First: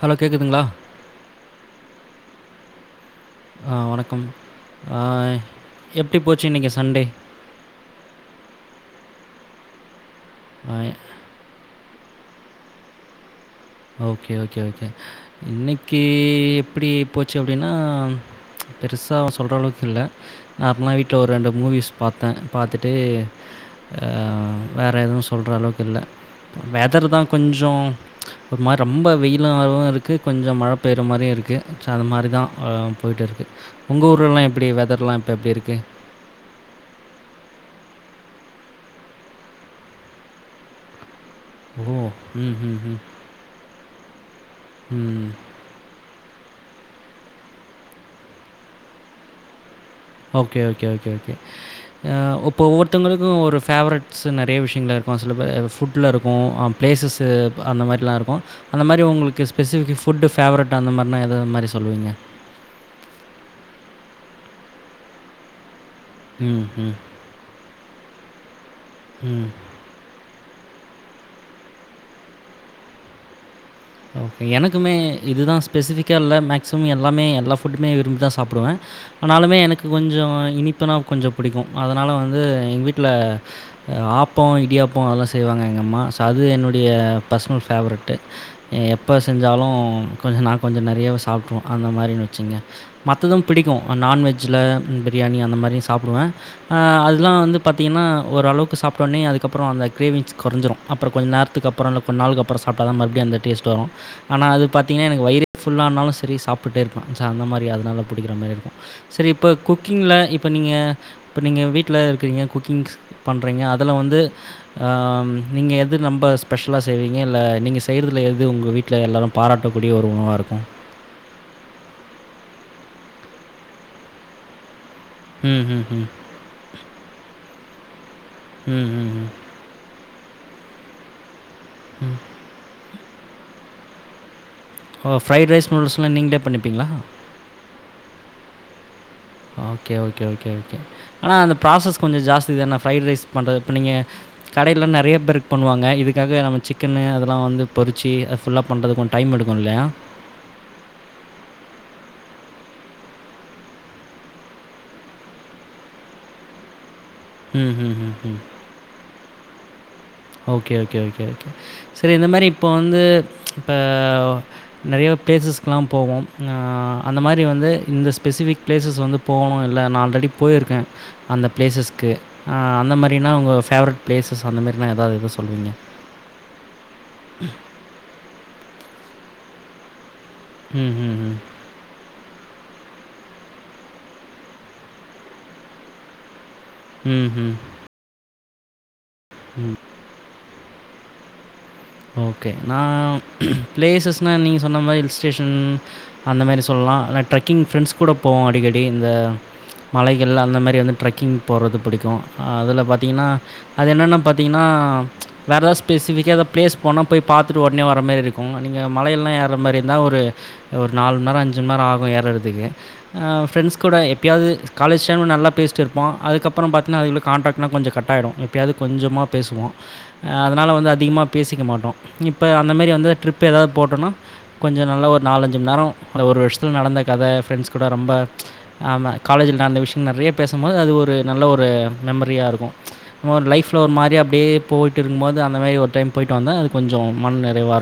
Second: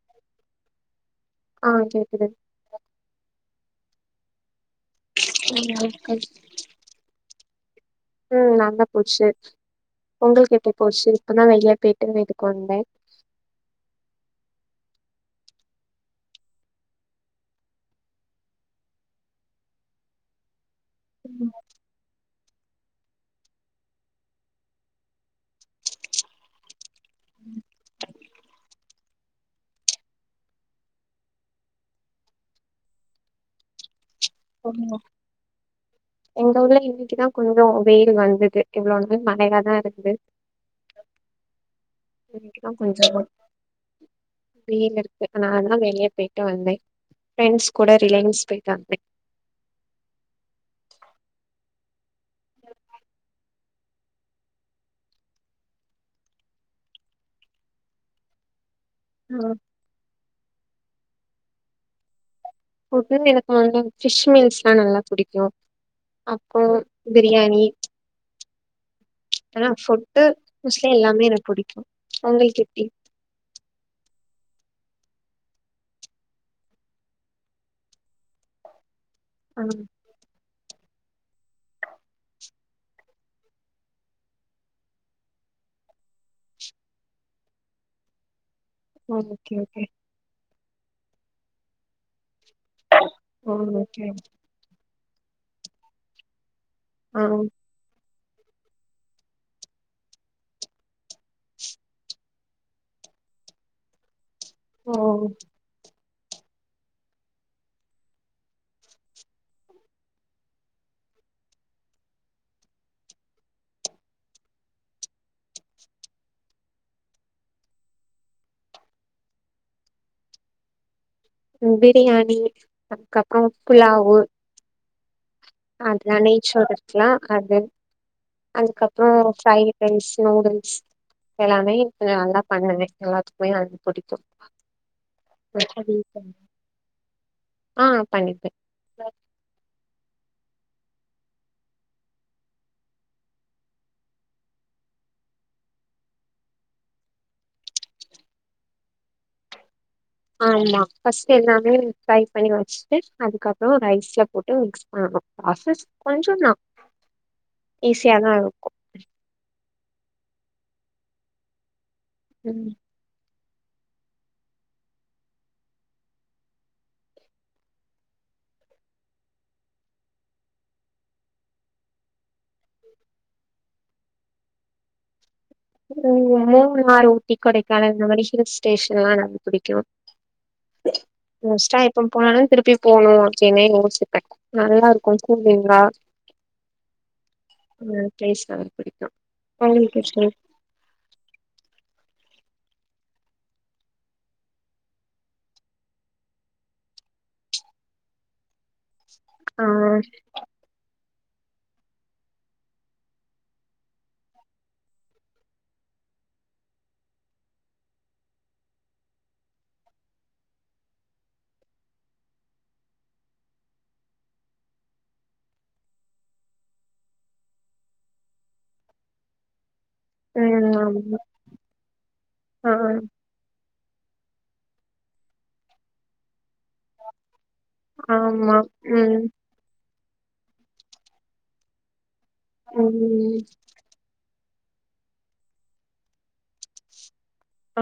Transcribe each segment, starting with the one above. Hello கேக்குதுங்ளா ஆ கேக்குது ஆ வணக்கம் ஆ ம் எப்டி வணக்கம் போச்சு இன்னைக்கு சண்டே ம் நல்லா போச்சு உங்களுக் எப்டி ஆ, போச்சு இப்பதா வெளிய பேயிட்டு வீட்டுக்கு வந்தே ஓகே ஓகே ஓகே இன்னைக்கு எப்படி போச்சு அப்டின்னா பெருசா சொல்ற அளவுக்கு இல்ல நார்மலா வீட்ல ஒரு ரெண்டு ம் மூவிஸ் பாத்த பாத்துட்டு அ வேற எதுவு சொல்ற அளவுக்கு இல்ல வெதர்தா கொஞ்சோ ஒரு மாரி ரொம்ப வெயில் ஆவு இருக்கு கொஞ்ச மழ பேயற மாரியு இருக்கு சோ அது மாரிதா ஆ போய்ட்ருக்கு உங்க ஊர் ஓ எங்க ஊர்ல இன்னைக்குதா கொஞ்ச வெயில் வந்துது இவ்ளோ நேர மழையாதா இருந்துது ஓ ம் இன்னைக்குதா ம் கொஞ்சமா வெயில் ம் இருக்கு ம் அதனாலதா வெளிய போய்ட்டு வந்தே ஃபரெண்ட்ஸ் கூட ரிலையன்ஸ் பேய்ட்டு வந்தே ஓகே ஓகே ஓகே ஓகே இப்போ ஒவ்வொருத்தவங்களுக்கு ஒரு ஃபேவரட்ஸு நெறைய விஷயங்கள் இருக்கு சில பே ஃபுட்ல இருக்கு ப்ளேஸஸு அந்த மாரிலா இருக்கு அந்த மாரி உங்களுக்கு ம் ஸ்பெசிஃபிக் ஃபுட் ஃபேவரட் அந்த மாரினா எதது மாரி சொல்விங்க ஃபுட்டுன் எனக்கு வந்து ஃபிஷ் மீல்ஸ்லா நல்லா பிடிக்கு அப்பொ ம், ம், பிரியாணி ம். ஆனா ஃபுட்டு மோஸ்ட்லி எல்லாமே எனக்கு புடிக்கு உங்களுக் எப்டி ஓகே எனக்குமே இது தான் ஸ்பெசிஃபிக்கா இல்ல மேக்ஸிமம் எல்லாமே எல்லா ஃபுட்டுமே விரும்பி தான் சாப்டுவே ஆனாலுமே ஆ எனக்கு கொஞ்சம் இனிப் புனா கொஞ்சோ புடிக்கும் அதுனால வந்து எங்க வீட்ல ஆப்பொ இடியாப்பொ அதல்லாம் செய்வாங்க எங்க அம்மா சோ அது என்னுடைய பர்சனல் ஃபேவரட்டு எப்போ ஓகே செஞ்சாலும் ஓகே கொஞ்சோ நா கொஞ்சோ நெறயாவே சாப்ட்றுவோ அந்த மாதிரி வச்சுக்கங்க மத்ததும் ஓ பிடிக்கும் ஓகே நான்வெஜ்ல பிரியாணி அந்த மாரியம் சாப்டுவேன் அஹ் ஆ அதுலா வந்து பாத்தீங்கன்னா ஒரு அளவுக் சாப்ட்டோனே அதுக்கப்புறோ அந்த கிரேவிங்ஸ் கொறஞ்சுரம் அப்புறம் கொஞ்ச நேரத்துக்குப்புறோ இல்ல கொஞ்ச நாளுக்கு அப்புறோ சாப்ட்டாத்த மறுபடியு அந்த டேஸ்ட் டு வரும் ஆனா அது பாத்தங்கன்னா ஓ எனக்கு வயரே ஃபுல்லானாலும் சரி சாப்டுட்டே இருப்பே ச அந்த மாரி அதுனால புடிக்கிற மாரி இருக்கும் சரி இப்போ குக்கிங்ல இப்ப நீங்க இப்ப நீங்க வீட்ல இருக்கிறீங்க குக்கிங்ஸ் பண்ணுறீங்க அதுல வந்து ஆஹ் நீங்க எது ரொம்ப ஸ்பெஷலா செய்வீங்க இல்ல நீங்க செய்றதுல எது எது உங்க வீட்ல எல்லாரும் பாராட்டக்கூடிய ஒரு உணவா இருக்கும் பிரியாணி அதுக்கப்புறம் புலாவு ம், ம், ம். அதா நெய் சோறு இருக்கலாம் அது ம், ம், ம். அதுக்கப்புறம் ஃப்ரைட் ரைஸ் நூடுல்ஸ் எல்லாமே இப்ப நல்லா பண்ணுவே எல்லாத்துக்குமே அது புடிக்கும் ஓ ஃப்ரைட் ரைஸ் நூடுல்ஸ்லாம் நீங்களே பண்ணிப்பீங்களா ஆ [inaudible] ஓகே ஓகே ஓகே ஓகே ஆனா அந்த ப்ராசஸ் கொஞ்சோ ஜாஸ்திதான ஃப்ரைட் ரைஸ் பண்றது இப்ப நீங்க கடைல்லா நெறய பேர்க் பண்ணுவாங்க இதுக்காக நம்ம சிக்கன்னு அதுல்லா வந்து பொறுச்சி அது ஃபுல்லா பண்றதுக் கொஞ்ச டைம் எடுக்கு இல்லயா ஆமா பஸ்ட் எல்லாமே ஃப்ரை பண்ணி வச்சுட்டு அதுக்கப்ரோ ரைஸ்ல போட்டு மிக்ஸ் பண்ணணு ப்ராசஸ் கொஞ்சோதா ம் ஹும் ஹும் ஹும் ஓகே ஓகே ஓகே ஓகே சரி இந்த மாரி இப்ப ம் வந்து இப்ப நெறயா ப்ளேஸஸ்க்கெல்லா போவோ ஆஹ் அந்த மாரி வந்து இந்த ஸ்பெசிஃபிக் ப்ளேஸஸ் வந்து போணு இல்ல நா ஆல்ரெடி போயிருக்கே அந்த ப்ளேஸஸ்க்கு அந்த மாரின்னா உங்க ஃபேவரெட் ப்ளேஸஸ் அந்தமாரி மே எதாது இருந்தா சொ ம் ஒரே ஒரு நாள் டி கொடைக்கானல் அந்த மாரி ஹில் ஸ்டேஷன்ல்லா ரொம்ப பிடிக்கு ம்ஹ்ஹ்ம். நெக்ஸ்டா எப்போ போனாலு திருப்பி போணு சென்னைன் யோசிப்பே நல்லா இருக்கு கூலிங்கா ம்ஹ்ம். அந்த ப்ளேஸ் [inaudible] [inaudible] ஓகே நா ப்ளேஸஸ்னா நீங்க சொன்ன மார் ஹில் ஸ்டேஷன் அந்த மாரி சொல்லா ஆனா ட்ரக்கிங் ஃப்ரெண்ட்ஸ் கூட போவோ அடிக்க டி இந்த ஆ மலைகள் அந்த மாரி வந்து ட்ரக்கிங் போறது புடிக்கு அதுல பாத்தீங்னா அது என்னென்னா பாத்தீங்னா வேற எதாவ் ஸ்பெசிஃபிகா எத ப்ளேஸ் போனா போய் பாத்துட்டு ஒட்னே வர மாரி இருக்கு நீங்க மலையெல்லா ஏர்ற மாரி இருந்தா ஒரு ஒரு நாலு மண்நேரோ அஞ்சு மண்நேரோ ஆகு ஏறர்துக்கே ஆ ஃப்ரெண்ட்ஸ் கூட எப்பயாவ்து காலேஜ் டைம்ல நல்லா பேசிட்ருப்போ அதுக்கப்பறம் பாத்தீங்னா அது உள்ள கான்டாக்ட்லா கொஞ்சொ கட்டாய்டு எப்பயாவ்து கொஞ்சமா பேஸுவோ ஆ அதனால வந்து ம் ஆமா அதிகமா பேசிக்க மாட்டோ இப்ப அந்த ஆ மேரி வந்து ட்ரிப் ஏதாவ் போட்டோனா கொஞ்சோ நல்லா ஒரு நாலஞ்சு மண் நேரோ அந்த ஒரு வர்ஷத்ல நடந்த கத ஃப்ரெண்ட்ஸ் கூட ரொம்ப ஆமா ஆமா ம் காலேஜ்ல நடந்த விஷ் நறைய பேசும் போது அது ஒரு நல்ல ஒரு மெமரியா இருக்கு நம்ம ம் ஒரு லைஃப்ல ஒரு மாரியா அப்டே போய்ட்டு இருக்கம் போது அந்த மேரி ஒர் டைம் போயிட்டு வந்தா அது கொஞ்சோ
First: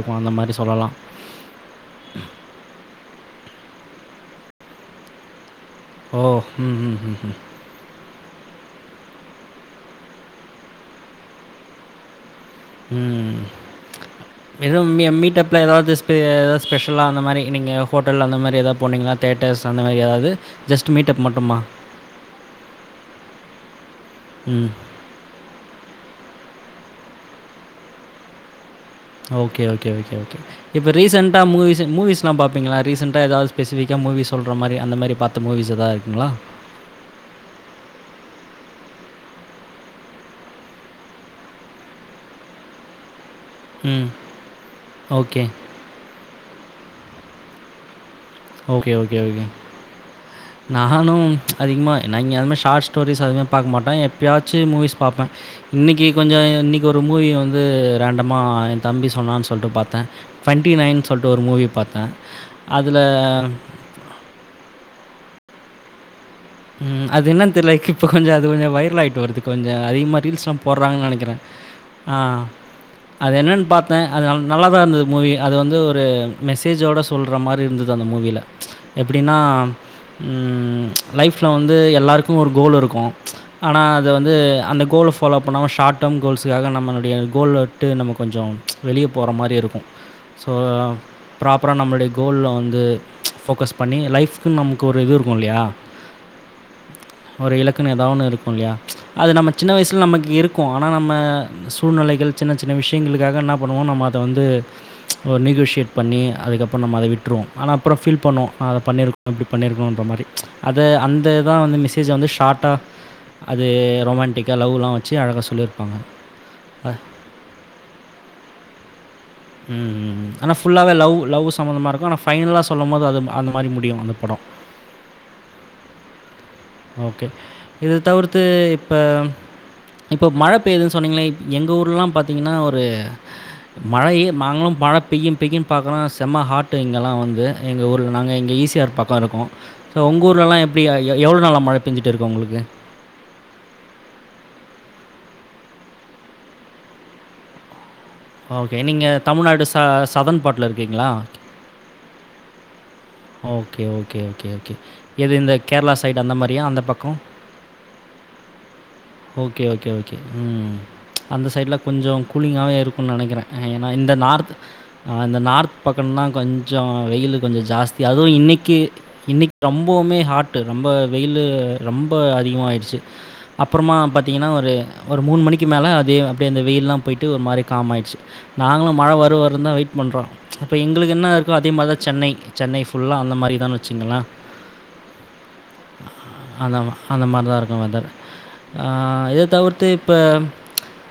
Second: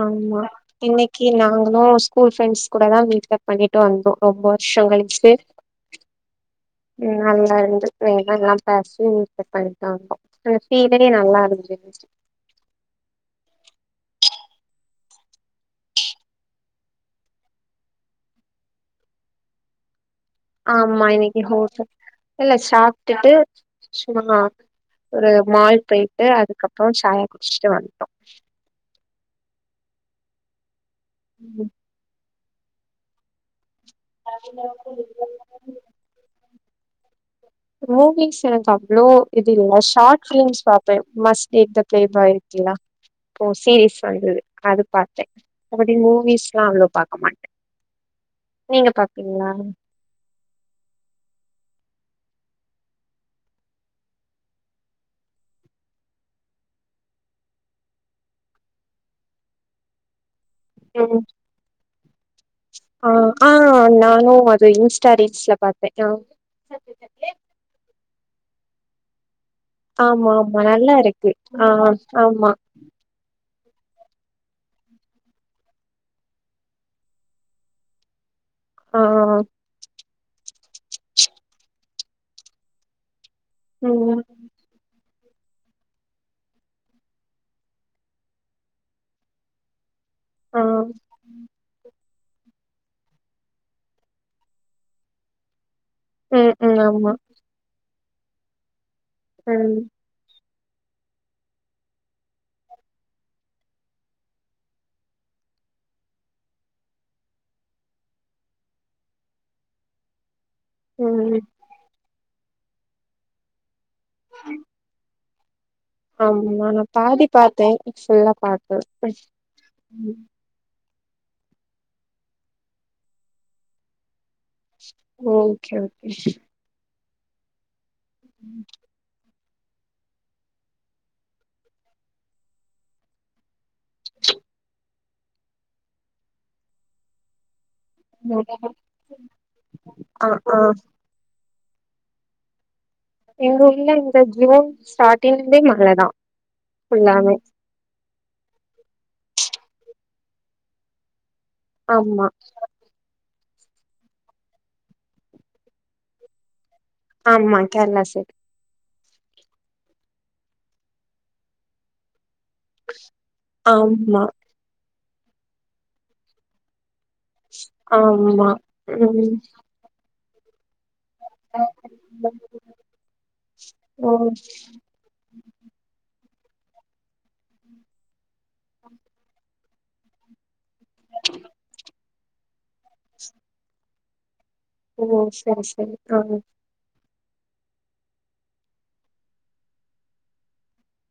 ஆமா இன்னிக்கி நாங்களு ஸ்கூல் ஃப்ரெண்ட்ஸ் கூடதா மீட்டப் பண்ணி ட்டு வந்தோ ரொம்ப வர்ஷோ கழிச்சு ஓ ம் ம் ம் நல்லாருந்து [unintelligible] எல்லாம் பேசி பண்ணிட் தா இருந்தோ அந்த ஃபீலே நல்லாருந்து ம் எதுவு மீ மீட்டப்ல ஏதாவ்து ஸ்பெ எதாவ்து ஸ்பெஷல்லா அந்த மாரி நீங்க ஹோட்டல் அந்த மாரி எதாவ் போனீங்ளா தேட்டர்ஸ் அந்த மாரி எதாவ்து ஆமா இன்னக்கி ஹோட்ட இல்ல சாப்ட்டுட்டு சும்மா ம். ஒரு மால் போய்ட்டு அதுக்கப் றோ சாயா குடிச்சிட்டு வன்ட்டோ ஓகே ஓகே ஓகே ஓகே இப்ப ரீசன்ண்டா மூவிஸ்ச மூவிஸ் பா பாப்பீங்களா ரீசன்ண்டா ஏதாது ஸ்பெசிஃபிக்கா மூவிஸ் சொல்ற மாரி அந்த மாரி பாத்த மூவிஸ் ஏதா இருக்குங்ளா மூவிஸ் எனக்கு அவ்வளோ இது இல்ல ஷார்ட் பிலிம்ஸ் பாப்பே must take the play boy இருக்குல்லா இப்போ சீரீஸ் ம். வந்தது அது பாத்த ஓகே. அப்டி மூவிஸ்ல்லா அவ்வளோ பாக்க மாட்ட ஓகே ஓகே ஓகே நானு அதிகமா ஆனா இங்க அதுமே ஷார்ட் ஸ்டோரிஸ் அதுமே பாக்க மாட்ட எப்பயாச்சு மூவீஸ் பாப்பே இன்னிக்கு கொஞ்சோ இன்னிக்கி ஒரு மூவி வந்து ரண்டமா எ தம்பி சொன்னான் சொல்ட்டு பாத்த டுவெண்ட்டி நைன் ம் சொல்ட்டு ஒரு மூவி பாத்த அதில் ஆ ஆ நானு அதை இன்ஸ்டா ரீல்ஸ்ல பாத்த ஆ ம் அது என்னன் தெர்ல க் இப்ப கொஞ்சோ அது கொஞ்சோ வைரல் ஆய்ட்டு வருது கொஞ்சோ அதிகமா ஆமா ரீல்ஸ் ஆ ஆமா நல்லா போடுறாங்கன் இருக்கு நெனைக்கிற ஆ ஆமா அது என்னன் பாத்த அது நல்லா தா இருந்தது மூவி அது வந்து ஒரு மெசேஜோட சொல்ற மாரி இருந்தது அந்த மூவில ஆ எப்படின்னா ம் லைஃப்ல் வந்து எல்லாருக்கும் ஒரு கோல் இருக்கும் ஆனா அது ம் வந்து அந்த கோல்ஃப் ஃபாலோ பண்ணாம ஷார்ட் டேம் கோல்ஸு்காக நம்மளுடைய கோல் விட்டு நம்ம கொஞ்சம் வெளியே போகிற மாரி இருக்கும் சோ ஆ ப்ராப்பரா நம்மளுடைய கோல்ல வந்து ஃபோக்கஸ் பண்ணி லைஃபு நமக்கு ஒரு இது இருக்கும் இல்லையா ம் ம் ஆமா ஒரு இலக்கு ந எதா ஒன்னு இருக்கும் இல்லையா அது நம்ம சின்ன ம் வயசில் நமக்கு இருக்கு இருக்கும் ஆனால் நம்ம சூழ்நிலைகள் சின்ன சின்ன விஷயங்களுக்காக என்ன பண்ணுவோம் நம்ம அதை வந்து ஒரு நெிகோஷியேட் பண்ணி அதுக்கப்புறம் நம்ம அதை விட்டுருவோம் ஆனால் அப்புறம் ஃபீல் பண்ணுவோம் நான் அதை பண்ணியிருக்கோம் இப்படி பண்ணியிருக்கணுன்ற மாரி அது அந்த ம் தான் வந்து மெசேஜ் வந்து ஷார்ட் ட்டா அது ரொமண்டிக்கா லவ்லாம் வச்ச அழக ஆமா நான் பாதி பார்த்தேன் புல்லா பாக்கல ஆனால் ஃபுல்லாகவே லவ் லவ் சம்மந்தமாக இருக்கும் ஆனால் ஃபைனலா சொல்லும்போது அது அந்த மாதிரி முடியும் அந்த படம் ஓகே ஓகே ஓகே இது தவிர்த்து இப்ப இப்போ மழை பெய்யுதுன்னு சொன்னீங்கன் எங்க ஊர்லாம் பார்த்தீங்கன்னா ஒரு மழையேய் மாங்களும் மழ பெயும் பெய்யின்னு பார்க்கரோ செம்மா ஹாட்டு இங்கேல்லாம் வந்து எங்க ஊரல நாங்கள் இங்கே ஈஸியார் பக்கம் இருக்கோம் சோ உங்க ஆ ஊர் ஆ எல்லாம் எப்படி எவ்வளவு நாள மழை பெஞ்சிட்டு இருக்கு உங்களுக்கு எங்க ஊர்ல இந்த ஜூன் ஸ்டாரிங்கே மழதான் ஃபுல்லாவே ஓகே நீங்க தமிழ்நாடு ச சதன் பாட்ல இருக்கீங்களா ஆமா ஓகே ஓகே ஓகே ஓகே எது இந்த கேரளா சைட் அந்த மாரியா அந்த ப ஆமா Kerala side okay okay okay ம் அந்த சைட்ல கொஞ்சம் கூலிங்காகவே இருக்கும்ன்னு நினைக்கிறேன் ஏன்னா இந்த ஆமா நார்த் இந்தந்த நார்த் பக்கம்னால் கொஞ்சம் வெயில் கொஞ்சம் ஜாஸ்தி அதுவும் ஆமா இன்னைக்கு ம் இன்னைக்கு ரொம்பவுமே ஹாட்டு ரொம்ப வெயிலு ரொம்ப அதிகமாயிடுச்சு அப் மா ஓ பாத்தீங்கன்னா ஒரு ஒரு மூணு மணிக்கு மேல அதி அப்டியா அந்த வெயில்லா போயிட்டு ஒரு மாரி காம் ஆயிடுச்சு நாங்களு மழ வரு வருந்தா வெயிட் பண்ணுறோம் இப்போ எங்களுக்கு என்ன இருக்குமோ அதே மாரிதா சென்னை சென்னை ஃபுல்லா அந்த மாரி தான்னு வச்சுங்களே ஓ செரி சீரி ஆ அந்த மாரிதா இருக்கும் வெதர் ஆ இத தவிர்த்து இப்ப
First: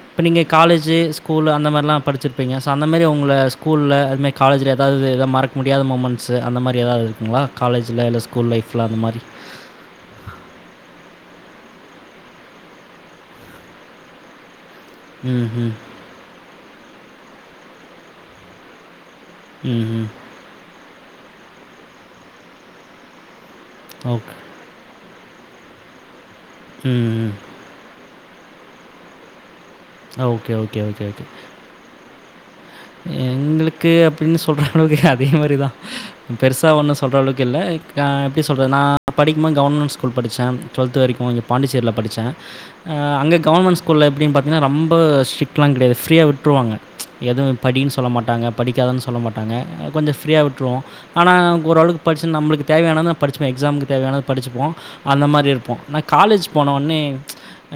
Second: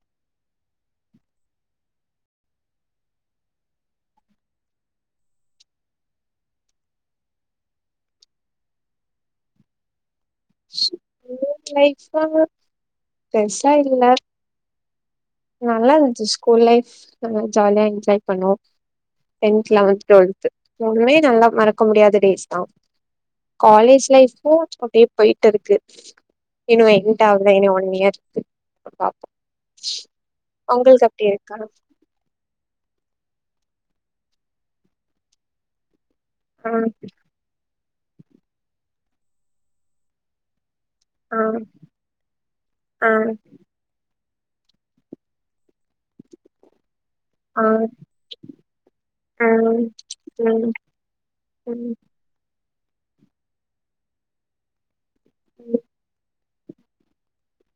இப்ப நீங்க காலேஜு ஸ்கூலு அந்த மாரிலா படிச்சுருப்பீங்க சோ அந்த மாரி உங்கள ஸ்கூல்ல அது மாரி காலேஜுல எதாவது எதாது மறக்க முடியாத மூமெண்ட்ஸு அந்த மாரி எதாவது இருக்குங்களா காலேஜுல இல்ல ஸ்கூல் லைஃப்ல அந்த மாரி லைப்லா பெருசா இல்ல ம் ம் நல்லா இருந்துச்சு ஸ்கூல் லைஃப் ஆ ஜாலியா என்ஜாய் பண்ணோ டென்த் ம் லெவன்த் ம் டு்வெல்த் மூணுமே நல்லா மறக்க முடியாத டேஸ்தா காலேஜ் ஓகே லைஃப் அப்டி போயிட்டு இருக்கு இன்னு ம் என்ட் ம் ஆகுல இன்னு ஒன் இயர் பாப்போ ஓகே ஓகே ஓகே உங்களுக்கு ஓகே அப்டி இருக்கா எங்களுக்கு அப்டின்னு சொல்ற அளவுக்கு அதே மாரிதா பெருசா ஆ ஒன்னு சொல்ற அளவுக்கு இல்ல இக் கா எப்டி சொல்றது நா படிக்கும்போது கெவர்மெண்ட் ஸ்கூல் படுச்சே டுவெல்த் வரைக்கு ஆ இங்க பாண்டிச்சேரியில படிச்சே ஆ அங்க கெவர்மெண்ட் ஸ்கூல்ல எப்டின்னு பாத் ஏன்னா ரொம்ப ஸ்ரிட்லா கெடையாது ஃப்ரீயா விட்டுருவாங்க எதுவு ஆ படின்னு சொல்ல மாட்டாங்க படிக்காதனு சொல்ல ஆ மாட்டாங்க கொஞ்சோ ஃப்ரீயா ம் விட்டுருவோ ஆனால் ம் ஓரளவுக்கு படிச்சு நம்மளுக்கு தேவையானதா நா படிச்சுப்பே எக்ஸாம்க்கு தேவையானத படிச்சுப்போ அந்த மாரி ம் இருப்போம் ஆனா காலேஜ் போனோன்னே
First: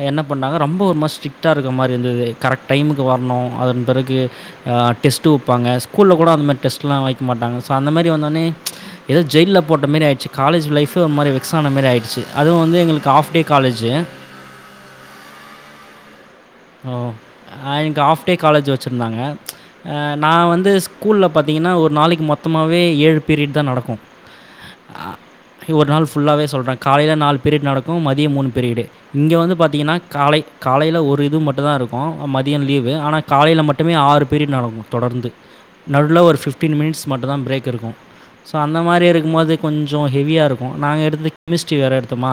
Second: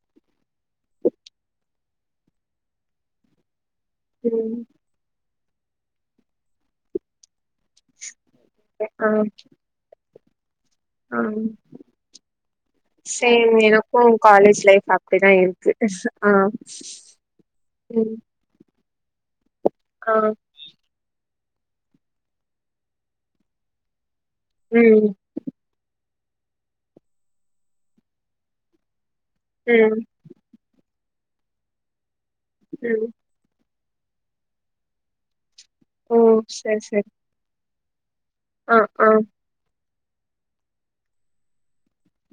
என்ன பண்ணாங்க ரொம்ப ஒரு மாரி ஸ்ட்ரிக்டா இருக்க மாரி இருந்துது கரெக்ட் டைமுக்கு வரணு அதுப் வரக்கு ம் ஆ டெஸ்ட்டு வப்பாங்க ஸ்கூல கூட அந்த மாரி டெஸ்ட்லா வைக்க மாட்டாங்க சோ அந்த மாரி வந் ன்னே ஆ எதாவது ஜெயில்ல போட்ட மாரி ஆயிடுச்சு காலேஜ் லைஃபு ஒரு ஆ மாரி வெக்ஸ் ஆன மாரி ஆயிடுச்சு அதுவு வந்து எங்களுக்கு ஆஃப் டே சேம் காலேஜு எனக்கு காலேஜ் லைஃப் அப்டிதா இருக்கு ஆ ஓ ஆ எனக்கு ம் ஆஃப்டே காலேஜ் செஞ்சி வச்சிருந்தாங்க ஆ நா வந்து ஸ்கூல்ல பாத்திங்கன்னா ஒரு நாளைக்கு மொத்தமாவே ஏழு பீரியட் தா நடக்கு ம் அ ஒரு நாள் ஃபுல்லாகவே சொல்றே காலையி நால பீரியடு நடக்கு மதியோ மூணுபீரிடு இங்க வந்து பாத்தீங்கன்னா ம் காலை காலையில ஒரு இது மட்டு தா இருக்கு மதியோ லீவ்வு ம் ஆனா காலையில மட் மட்டுமே ஆறு பீரியட் நடக்கு தொடர்ந்து ஓ நடுவுல ஒரு ஃபிப்டீன் சரி மினிட்ஸ் சரி மட்டுதா பிரேக் இருக்கு சோ ஆ அந்த மாரி ஆ இருக்குமோது கொஞ்சு கொஞ்சு ஹெவியா இருக்கு நாங்க எடுத்தது கெமிஸ்ட்ரி வேற எடுத்தோமா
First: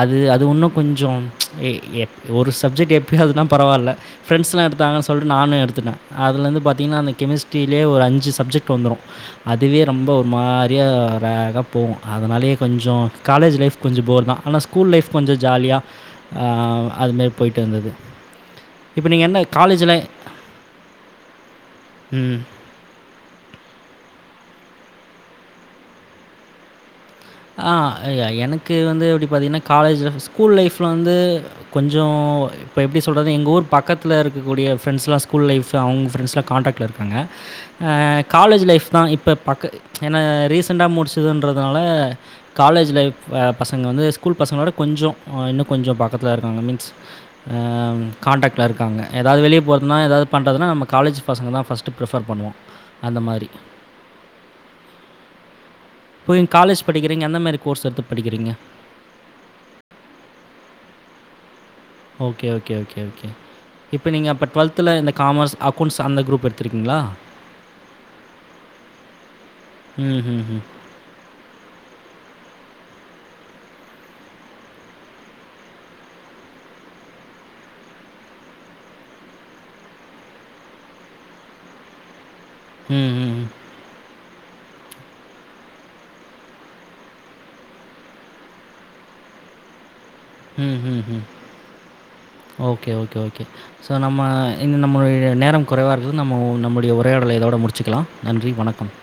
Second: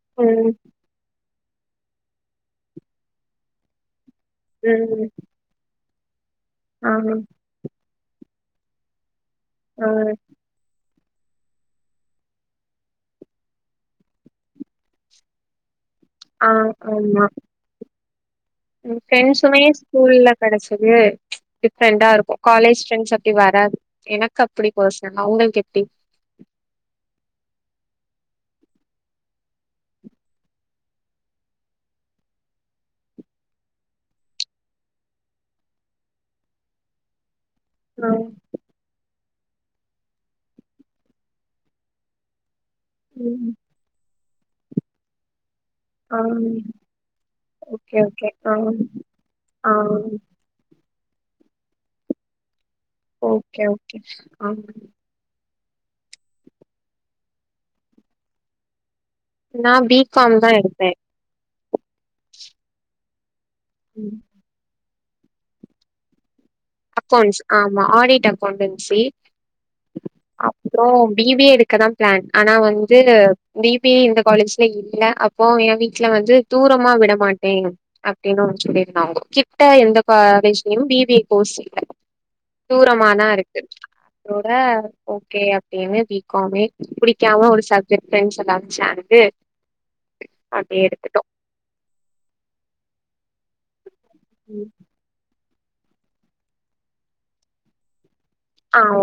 அது அது ம் ஒன்னு கொஞ்சு ம்ச் ஏ எப் ஒரு சப்ஜெக்ட் எப் அப்பயாவதுனா பரவால ப்ரெண்ட்ஸ்லா எடுத்தாங்கன்னு ம் சொல்லிட்டு நானு எடுத்துட்ட அதுலந்து ஆ பாத்தீங்கன்னா அந்த கெமிஸ்ட்ரியிலேயே ஒரு அஞ்சு அஞ்சு சப்ஜெக்ட் வந்துரு அதுவே ஆ ரொம்ப ஒரு மாரியா வேகா போகு அதனாலயே கொஞ்சு காலேஜ் லைஃப் கொஞ்சோ போர் தா ஆனா ஸ்கூல் லைஃப் கொஞ்சு ஜாலியா ஆ அது மாரி போயிட்டு இருந்தது இப்போ நீங்கள் என்ன ஃப்ரெண்ட்ஸுமே காலேஜில் ஸ்கூல்ல கிடைச்சது ம்ச் டிஃப்ரெண்டா ம் இருக்கு காலேஜ் ப்ரெண்ட்ஸ் அப்டி வராது எனக்கு அப் அப்படி பேர்ஸ்னல்லா உங்களுக்கு எப்டி அ எனக்கு வந்து எப்டி பாத்தீங்கன்னா காலேஜ் லைஃப் ஸ்கூல் லைஃப்ல வந்து கொஞ்சு இப்போ எப்டி சொல்றது எங்க ஊர் பக்கத்தில இருக்கூடிய ஃப்ரெண்ட்ஸ்லா ஸ்கூல் லைஃப் அவங்க ஃப்ரெண்ட்ஸ்லா கான்டாக்ட்ல இருக்காங்க ஆ காலேஜ் லைஃப் தா இப்ப பக்க என்ன ரீசெண்ட்டா முடிச்சிதுன்றதுனால காலேஜ் லைஃப் அ ம் பசங்க வந்து ஸ்கூல் பசங்களோட கொஞ்சு அ இன்னு கொஞ்சு ஆ பக்கத்துல இருக்காங்க மீன்ஸ் அ ஓகே ஓகே ஆ கான்டாக்ட்ல இருக்காங்க எதாவது வெளியே ஆ போறதுன்னா எதாவது பண்ணண்றதுனா நம் காலேஜ் பசங்க தா ஃபஸ்ட்டு் ஃப்ரிஃபர் பண்ணுவோ ஓக்கே ஓக்கே ஆ போயி காலேஜ் படிக்கிறீங்க எந்த மாரி கோர்ஸ் எடுத்து படிக்கிறீங்க நா பி காம் தா எடுப்பே ஓகே, ஓகே, ஓகே, ஓகே. இப்ப நீங்க அப்ப டுவெல்த் துல இந்த காமர்ஸ் அக்கௌண்ட்ஸ் அந்த குரூப் எடு அக்கௌண்ட்ஸ் ஆமா ஆடிட் அக்கௌண்டன்சி ம்ஹ்ஹ்ம். அப்ற பி பி ஏ எடுக்கதா பிளான் ஆனா வந்து பி பி ஏ இந்த காலேஜ்ல இல்ல அப்போ எ வீட்ல வந்து தூரமா விட மாட்டே அப்டின்னு ஒரு சொல்லிருந்தாங்கோ கிட்ட எந்த காலேஜ்லயு பி பி ஏ கோர்ஸ் தூரமாதா ம்ஹ்ஹ்ம். இருக்கு அதோட ஓகே அப்டினு பி காமே புடிக்காம ஒரு சப்ஜெக்ட் [unintelligible] ம் அப்டியே ம் எடுத்துட்டோ ம் ஓகே ஓகே ஓகே ஸோ நம்ம இன்ன நம்மளுடைய நேரம் குறைவாருக்க நம்மோ நம்ளுடைய உரையாடலை இதோட முடிச்சுக்கலா நன்றி ஆ வணக்கம் ஓ